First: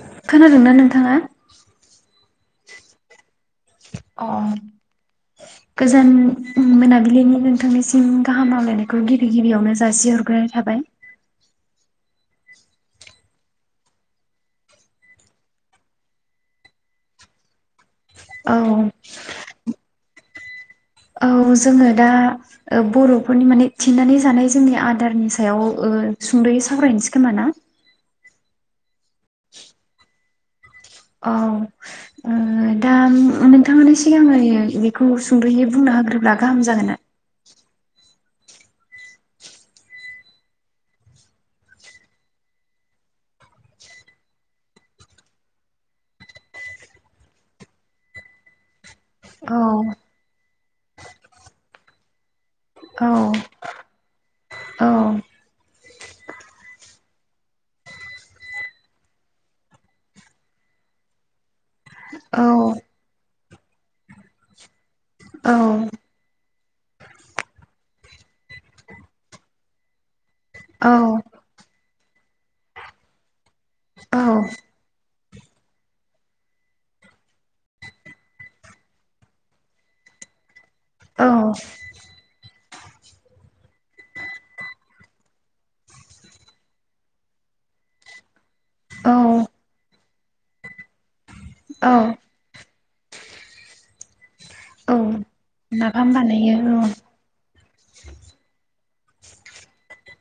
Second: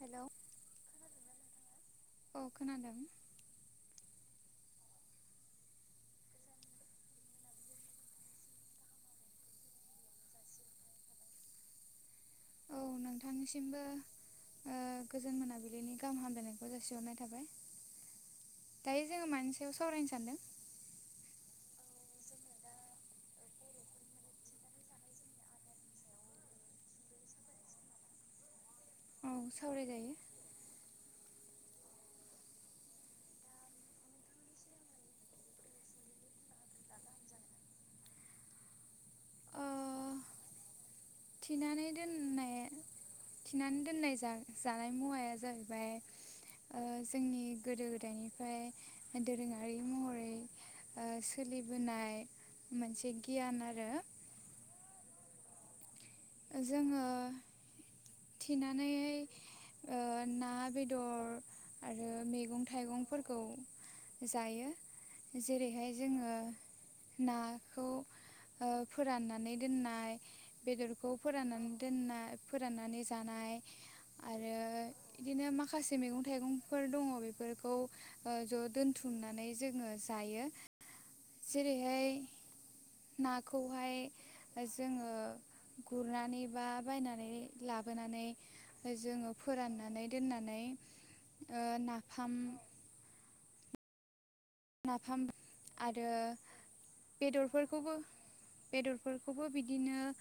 Hello खोनादोंना नोंथाङा। अखोनादों। अ गोजोन मोनाबिलिनि नोंथांनिसिम गाहामहामलायनायखौ गिबि गिबियावनो जासिहरग्रोनाय थाबाय। औ नोंथांनिसिमबो गोजोन ओ मोनाबिलिनि गाहाम हामलायनायखौ जासिहरनाय थाबाय। औ। दायो जोङो मानसेयाव सावरायनो सानदों। औ जोङो दा ओ बर'फोरनि माने थिननानै जानाय जोंनि आदारनि सायाव ओ सुंद'यै सावरायहनोसै खोमा ना। औ सावरायजायो। औ- ओ -दा नोंथाङानो सिगाङ बेखौ सुंद'यै बुंना होग्रोब्ला गाहाम जागोन ना। ओ थिनानै दोननाय थिनानै दोननाय जानाय मुवाया जाहैबाय ओ जोंनि गोदो गोदायनिफ्राय। एदि औ गारि मर। ओ सोलिबोनाय औ मोनसे गियान आरो। औ जोङो थिनानै ओ ना बेदर आरो औ मैगं थाइगंफोरखौ जायो औ जेरैहाय जोङो नाखौ ओ फोराननानै दोननाय औ बेदरखौ। फोराननानै दोननाय फोराननानै जानाय आरो बिदिनो माखासे मैगं थाइगंफोर दङ बेफोरखौ ओ ज' दोनथुमनानै जोङो जायो औ जेरैहाय नाखौहाय ओ जोङो। गुरनानै बा बायनानै लाबोनानै जोङो औ फोराननानै दोननानै। ओ औ नाफाम। औ नाफाम। नाफाम बानायो र। फोरखौबो बेदरफोरखौबो बिदिनोओ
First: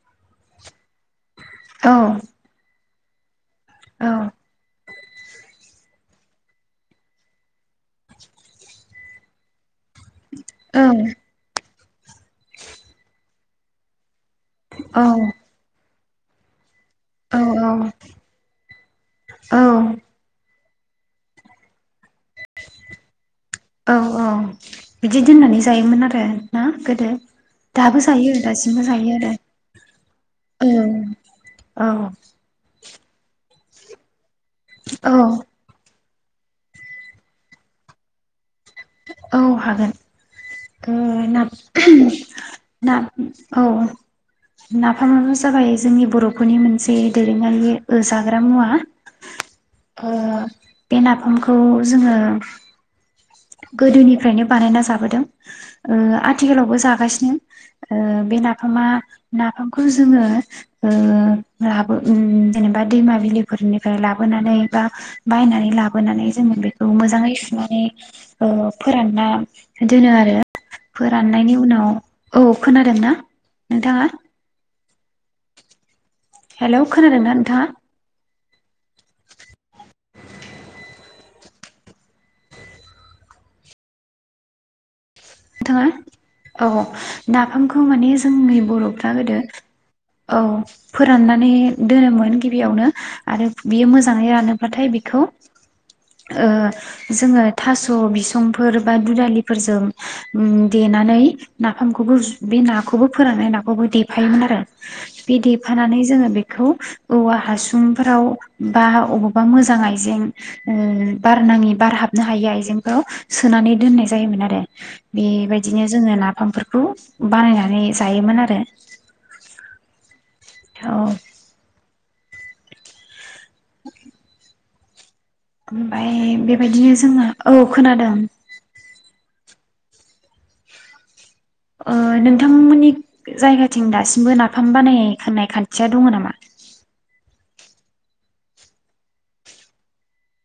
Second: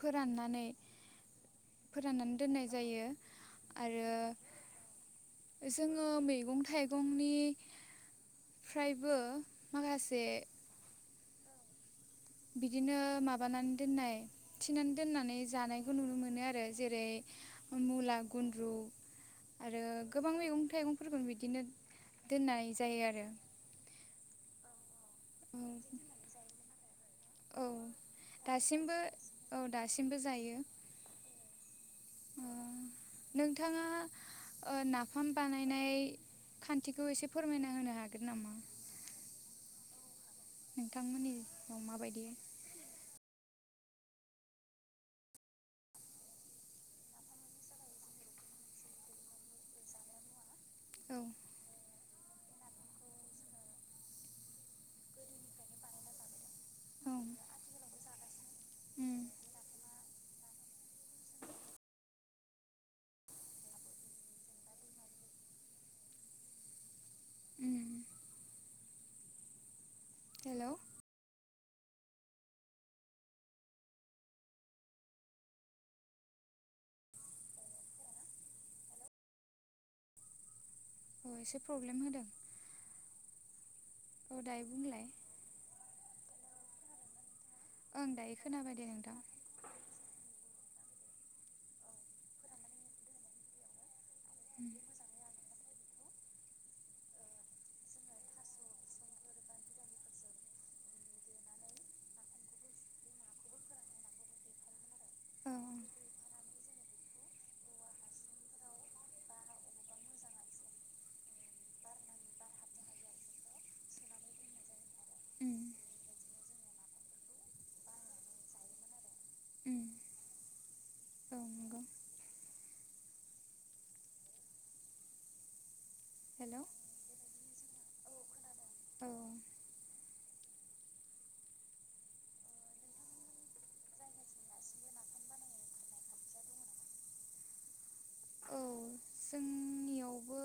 फोराननानै फोराननानै दोननाय जायो आरो जोङो मैगं थाइगंनिफ्रायबो माखासे औ-औ-औ-औ-औ-औ-औ बिदिनो माबानानै दोननाय थिनानै दोननानै जानायखौ नुनो मोनो आरो जेरै मुला गुन्द्रु आरो गोबां मैगं थाइगंफोरखौनो बिदिनो दोननाय जायो आरो। बिदि दोननानै औ जायोमोन आरो ना गोदो औ दाबो जायो दासिमबो जायो औ दासिमबो जायो आरो औ। औ नोंथाङा ओ नाफाम बानायनाय खान्थिखौ एसे फोरमायना होनो हागोन नामा? औ हागोन ओ ना नोंथांमोननियाव माबायदि ना औ नाफामानो जाबाय जोंनि बर'फोरनि मोनसे दोरोङारि जाग्रा मुवा। बे औ नाफामखौ जोङो गोदोनिफ्रायनो बानायना जाबोदों ओ आ आथिखालावबो औ उम जागासिनो ओ बे नाफामा नाफामखौ जोङो ओ लाबो उम जेनेबा दैमा बिलिफोरनिफ्राय लाबोनानै बा बायनानै लाबोनानै जोङो बेखौ मोजाङै सुनानै उम ओ फोरानना दोनो आरो हेलौ फोराननायनि उनाव औ खोनादों ना नोंथाङा? हेलौ खोनादोंना नोंथाङा? अ एसे प्रब्लेम होदों। औ दाय बुंलाय? नोंथाङा औ नाफामखौ ओं माने दायो जोंनि खोनाबाय दे बर'फ्रा नोंथां गोदो औ फोराननानै दोनोमोन गिबियावनो आरो बियो मोजां मोजाङै उम रानोब्लाथाय बेखौ ओ जोङो थास' बिसंफोर बा दुदालिफोरजों उम देनानै नाफामखौबो बे नाखौबो फोराननाय नाखौबो देफायोमोन आरो बे औ देफानानै जोङो बेखौ औवा हासुंफोराव बा अबावबा मोजां आइजें ओ बारनाङि बारहाबनो हायि आइजेंफोराव सोनानै दोननाय जायोमोन। उम बेबायदिनो जोङो नाफामफोरखौ बेखौ बानायनानै जायोमोन आरो उम औ [inaudible] ओमफ्राय हेलौ बेबायदिनो जोङो औ खोनादों। औ ओ नोंथांमोननि जायगाथिं दासिमबो नाफाम बानायनायनि खान्थिया दङ नामा? औ जोंनियावबो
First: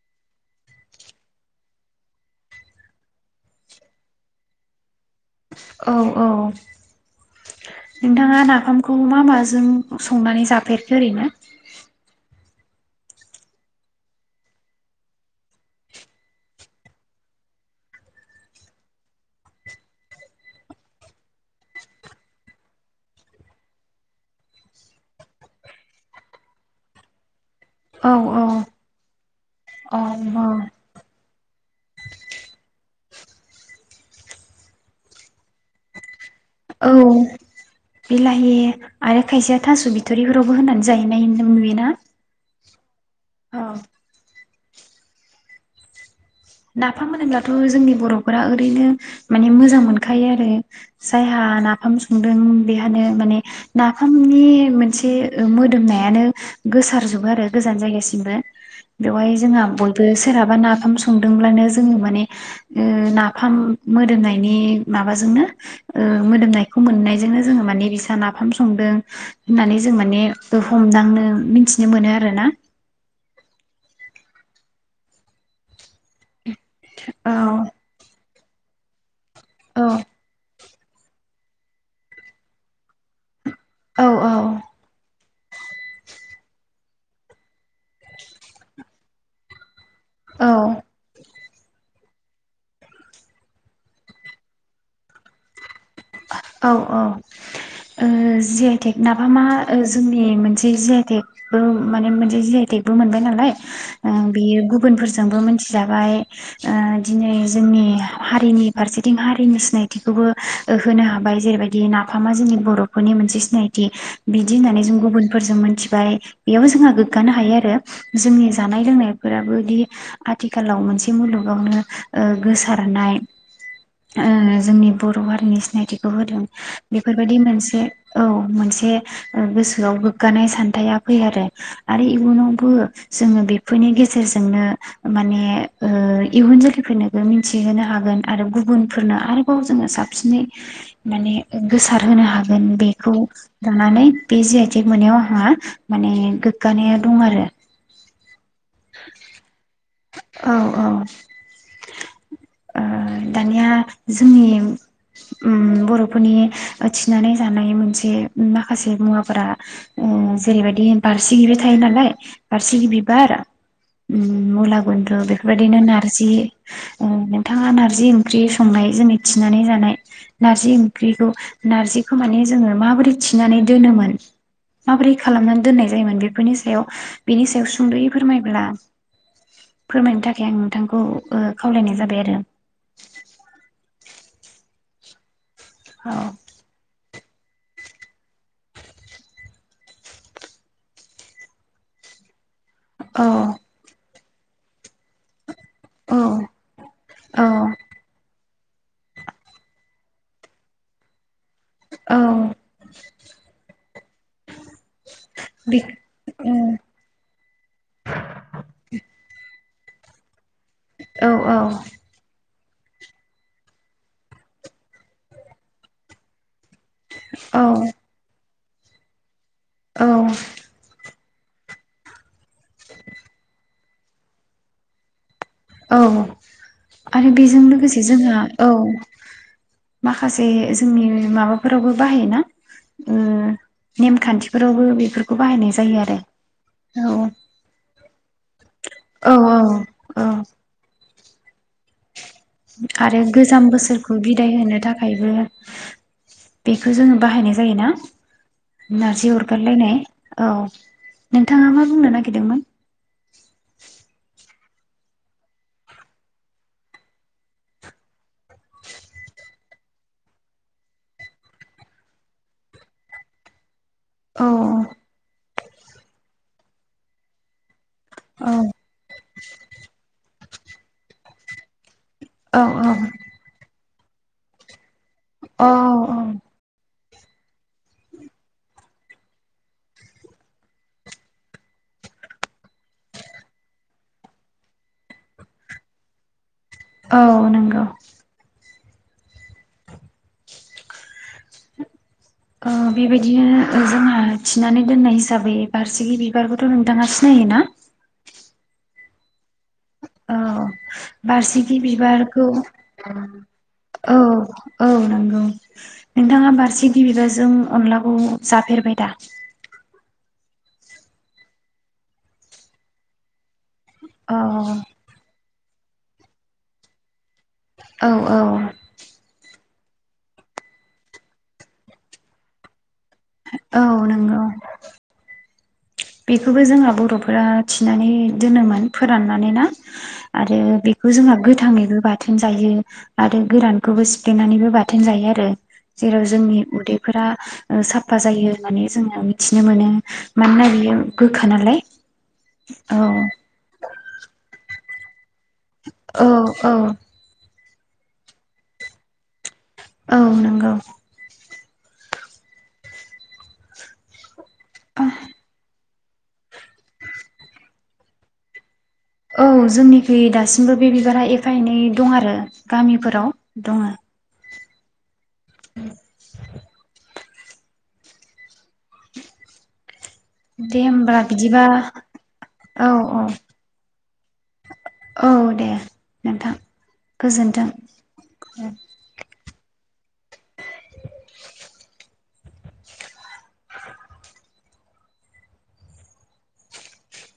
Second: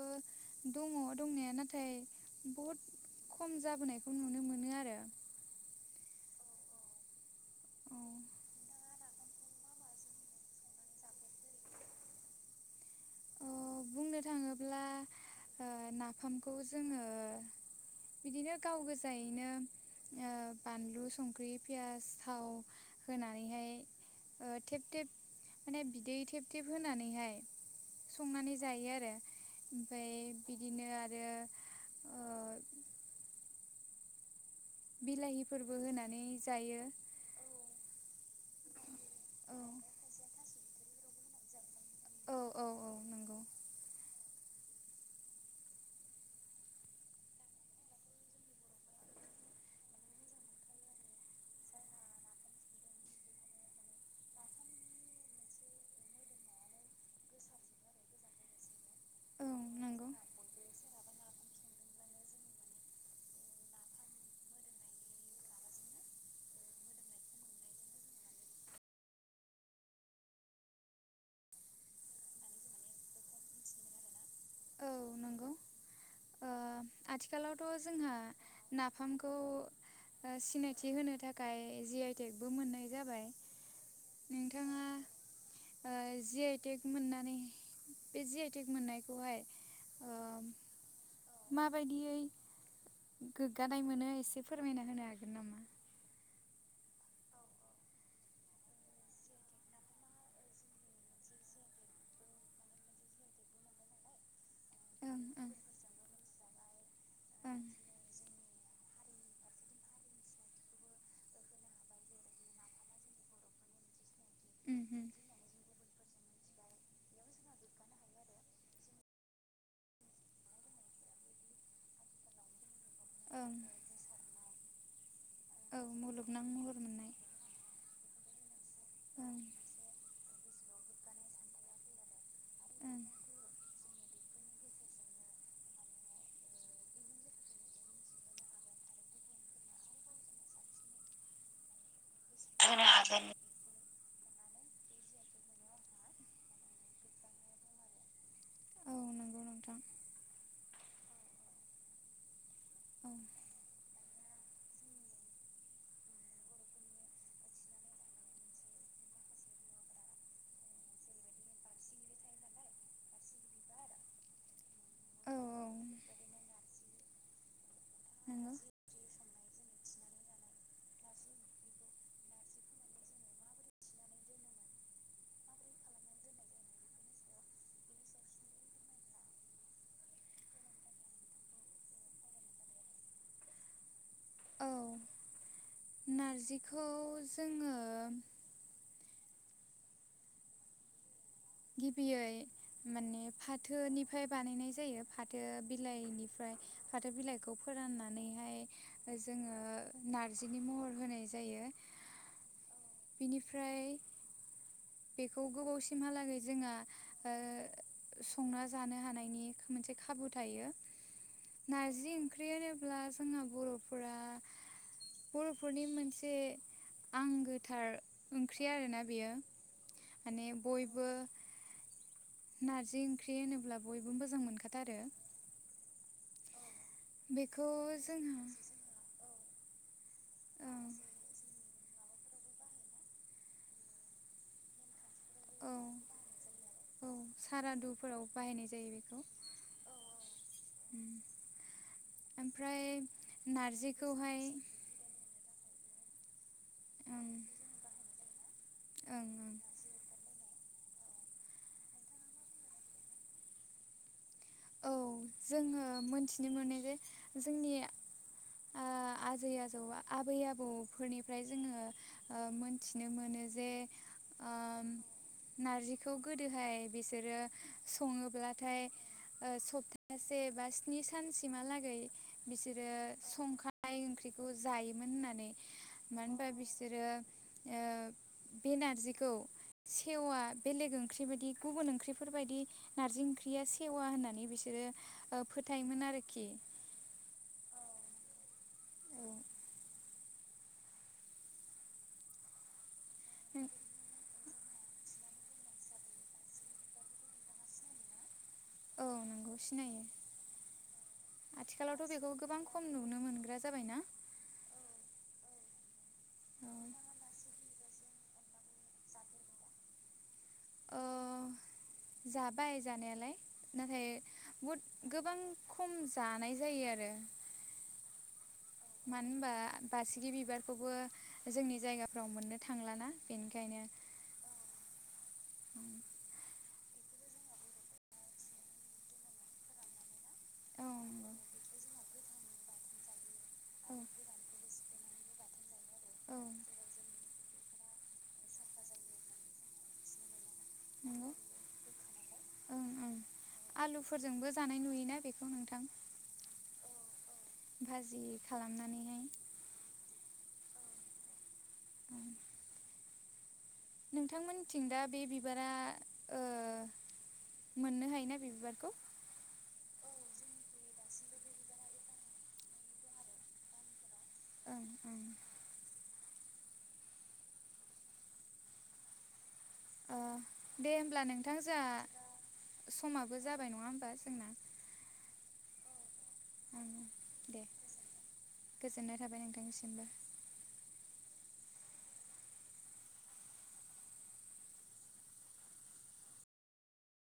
दङ दंनाया नाथाय बहुद खम जाबोनायखौ नुनो मोनो आरो। औ औ नोंथाङा नाफामखौ मा माजों संनानै जाफेरखो ओरैनो। औ बुंनो थाङोब्ला नाफामखौ जोङो बिदिनो गाव गोजायैनो बानलु संख्रि पियास थाव होनानैहाय थेब थेब माने बिदै थेब थेब होनानैहाय औ-औ संनानै जायो आरो ओमफ्राय बिदिनो आरो ओ बिलाहिफोरबो होनानै जायो। औ बिलाहि आरो खायसेया औ थास' बिथरिफोरावबो होनानै जाहैनाय नुयोना। औ औ नंगौ औ नाफाम होनोब्लाथ' जोंनि बर'फोरा ओरैनो माने मोजां मोनखायो आरो जायहा नाफाम संदों बेहानो माने नाफामनि मोनसे मोदोमनायानो गोसारजोबो आरो गोजान जायगासिमबो बेवहाय औ जोंहा बयबो नंगौ सोरहाबा नाफाम लांनो जोङो माने ओ नाफाम मोदोमनायनि माबाजोंनो मोदोमनायखौ मोननायजोंनो जोङो माने बिसा नाफाम संदों होननानै जों माने हमदांनो मिथिनो मोनो आरोना औ नंगौ औ आथिखालावथ' जोंहा नाफामखौ औ ओ सिनायथि होनो थाखाय जि आइटेकबो मोननाय जाबाय। औ नोंथाङा जि आइटक मोननानै बे जि आइटेक मोननायखौ गहाय औ। माबायदियै गोग्गानाय मोनो एसे फोरमायना होनो हागोन नामा? औ औ जि आइ टेक नाबा मा जोंनि मोनसे जि आइटेकबो माने मोनसे जि आइ टेकबो मोनबाय नालाय ओ बेयो ओं गुबुनफोरजोंबो ओं मिथिजाबाय दिनै ओं जोंनि हारिनि फारसेथिं हारिनि सिनायथिखौबो ओ होनो हाबाय जेरैबायदि नाफामा जोंनि बर'फोरनि मोनसे सिनायथि। बिदि उम होननानै जों उम गुबुनफोरजों मोनथिबाय। बेयाव जोंहा गोग्गानो हायो आरो जोंनि जानाय लोंनायफोराबोदि आथिखालाव मोनसे मुलुगावनो ओ गोसार लांनाय ओं ओ जोंनि बर' आंनि औ सिनायथिखौ होदों मुलुगनां महर मोननाय बेफोरबायदि मोनसे औ मोनसे। ओं गोसोआव गोग्गानाय सानथाया फै आरो आरो इयुनावबो ओं जोङो बेफोरनि गेजेराव गेजेरजोंनो माने इयुन जोलैफोरनोबो मिथिहोनो हागोन आरो गुबुनफोरनो आरोबाव जोङो सासिन सिनै माने गोसार होनो हागोन बेखौ लानानै बे जि आइटेक मोननायायाव आंहा माने गोग्गानाया दं आरो। औ नंगौ [inaudible] नोंथां औ औ ओ औ दानिया जोंनि बर'फोरनि थिनानै जानाय मोनसे माखासे मुवाफोरा जेरैबायदि बारसि गि थायो नालाय बारसिगि बिबार उ मुला गुन्द्रु औ बेफोरबायदिनो नार्जि नोंथाङा नारजि ओंख्रि नंगौ संनाय जोंनि थिनानै जानाय नारजि ओंख्रिखौ नारजिखौ माने जोङो माबोरै थिनानै दोनोमोन माबोरै खालामनानै दोननाय जायोमोन बेफोरनि सायाव बेनि सायाव सुंद'यै फोरमायब्ला फोरमायनो थाखाय आं नोंथांखौ खावलायनाय जाबाय आरो। औ औ नारजिखौ जोङो [inaudible] गिबियै माने औ फाथोनि फ्राय बानायनाय जायो फाथो बिलाइनिफ्राय औ फाथो बिलाइखौ औ फोराननानैहाय जोङो नारजिनि महर होनाय जायो औ बिनिफ्राय बेखौ बि गोबावसिमहालागै जोंहा ओ संना जानो हानायनि मोनसे खाबु थायो। औ औ जेनेब्ला जोंना बर'फोरा बर'फोरनि मोनसे आं औ गोथार ओं फ्रि आरोना बेयो औ माने बयबो नारजि ओंख्रि होनोब्लाब बयबो मोजां मोनखाथारो। अ आरो बेजों लोगोसे जोंहा औ माखासे औ जोंनि माबाफोरावबो बाहाय ना उम नेमखान्थिफोरावबो बेफोर खौ औ बाहायनाय जायो आरो औ बायनायस औ औ अ अ ओमफ्राय आरो गोजाम बोसोरखौ नारजिखौहाय बिदाय होनो थाखायबो बेखौ‌ जोङो ओं बाहायनाय जायोना नारजि ओं ओं अरगारलायनाय औ नोंथाङा मा बुंनो नागिरदोंमोन? औ जोङो मोनथिनो मोनो जे जोंनि आ आजै आजौआ आबै आबौफोरनिफ्राय जोङो ओ मोनथिनो मोनो जे औ ओ अ नारजिखौ गोदोहाय बिसोरो औ सङोब्लाथाय ओ सप्तास सेबा स्नि सानसिमहालागै औ बिसोरो संखा नाय ओंख्रिखौ जायो। होननानै औ मानो होनबा बिसोरो ओ बे नारजिखौ सेवा बेलेग ओंख्रि बायदि गुबुन ओंख्रिफोरबायदि नारजि ओंख्रिया सेव पवा होननानै बिसोरो ओ फोथायोमोन आरोखि औ नंगौ। औ अ बेबायदिनो ओ जोंहा थिनानै दोननाय हिसाबै बारसिखि बिबारखौथ' नोंथाङा सिनायोना? औ नंगौ सिनायो औ बारसिखि आथिखालावथ' बेखौ बिबारखौ गोबां खम नुनो मोनग्रा जाबायना औ औ नंगौ। नोंथाङा औ बारसिखि बिबारजों अनलाखौ जाफेरबाय दा? अ जाबाय जानायालाय नाथाय औ बुत गोबां खम जानाय जायो आरो औ औ मानो होनबा बासिगि बिबारखौबो जोंनि जायगाफ्राव मोननो थांलाना बेनिखायनो औ नंगौ बेखौबो जोंहा बर'फोरा थिनानै दोनोमोन, फोराननानै ना आरो औ बेखौ नंगौ जोंहा गोथाङैबो बाथोन जायो आरो औ गोरानखौबो सिफ्लेनानैबो बाथोन जायो आरो जेराव औ जोंनि उदैफोरा साफा जायो होननानै जोङो मिथिनो मोनो मानोना नंगौ गोखा नालाय ओं औ न बे औ औ भाजि खालामनानैहाय औ नंगौ नोंथांमोन थिं दा बे बिबारा ओ मोननो हायोना बे बिबार? औ जोंनिखै दासिमबो बे बिबारा एफा एनै दं आरो गामिफोराव दङ ओं ओं उ अ' दे होमबा होमब्ला नोंथां बिदिबा औ जोंहा औ समाबो जाबाय नङा होमबा जोंना औ दे नोंथां ओं दे गोजोन्थों गोजोननाय थाबाय नोंथांनिसिमबो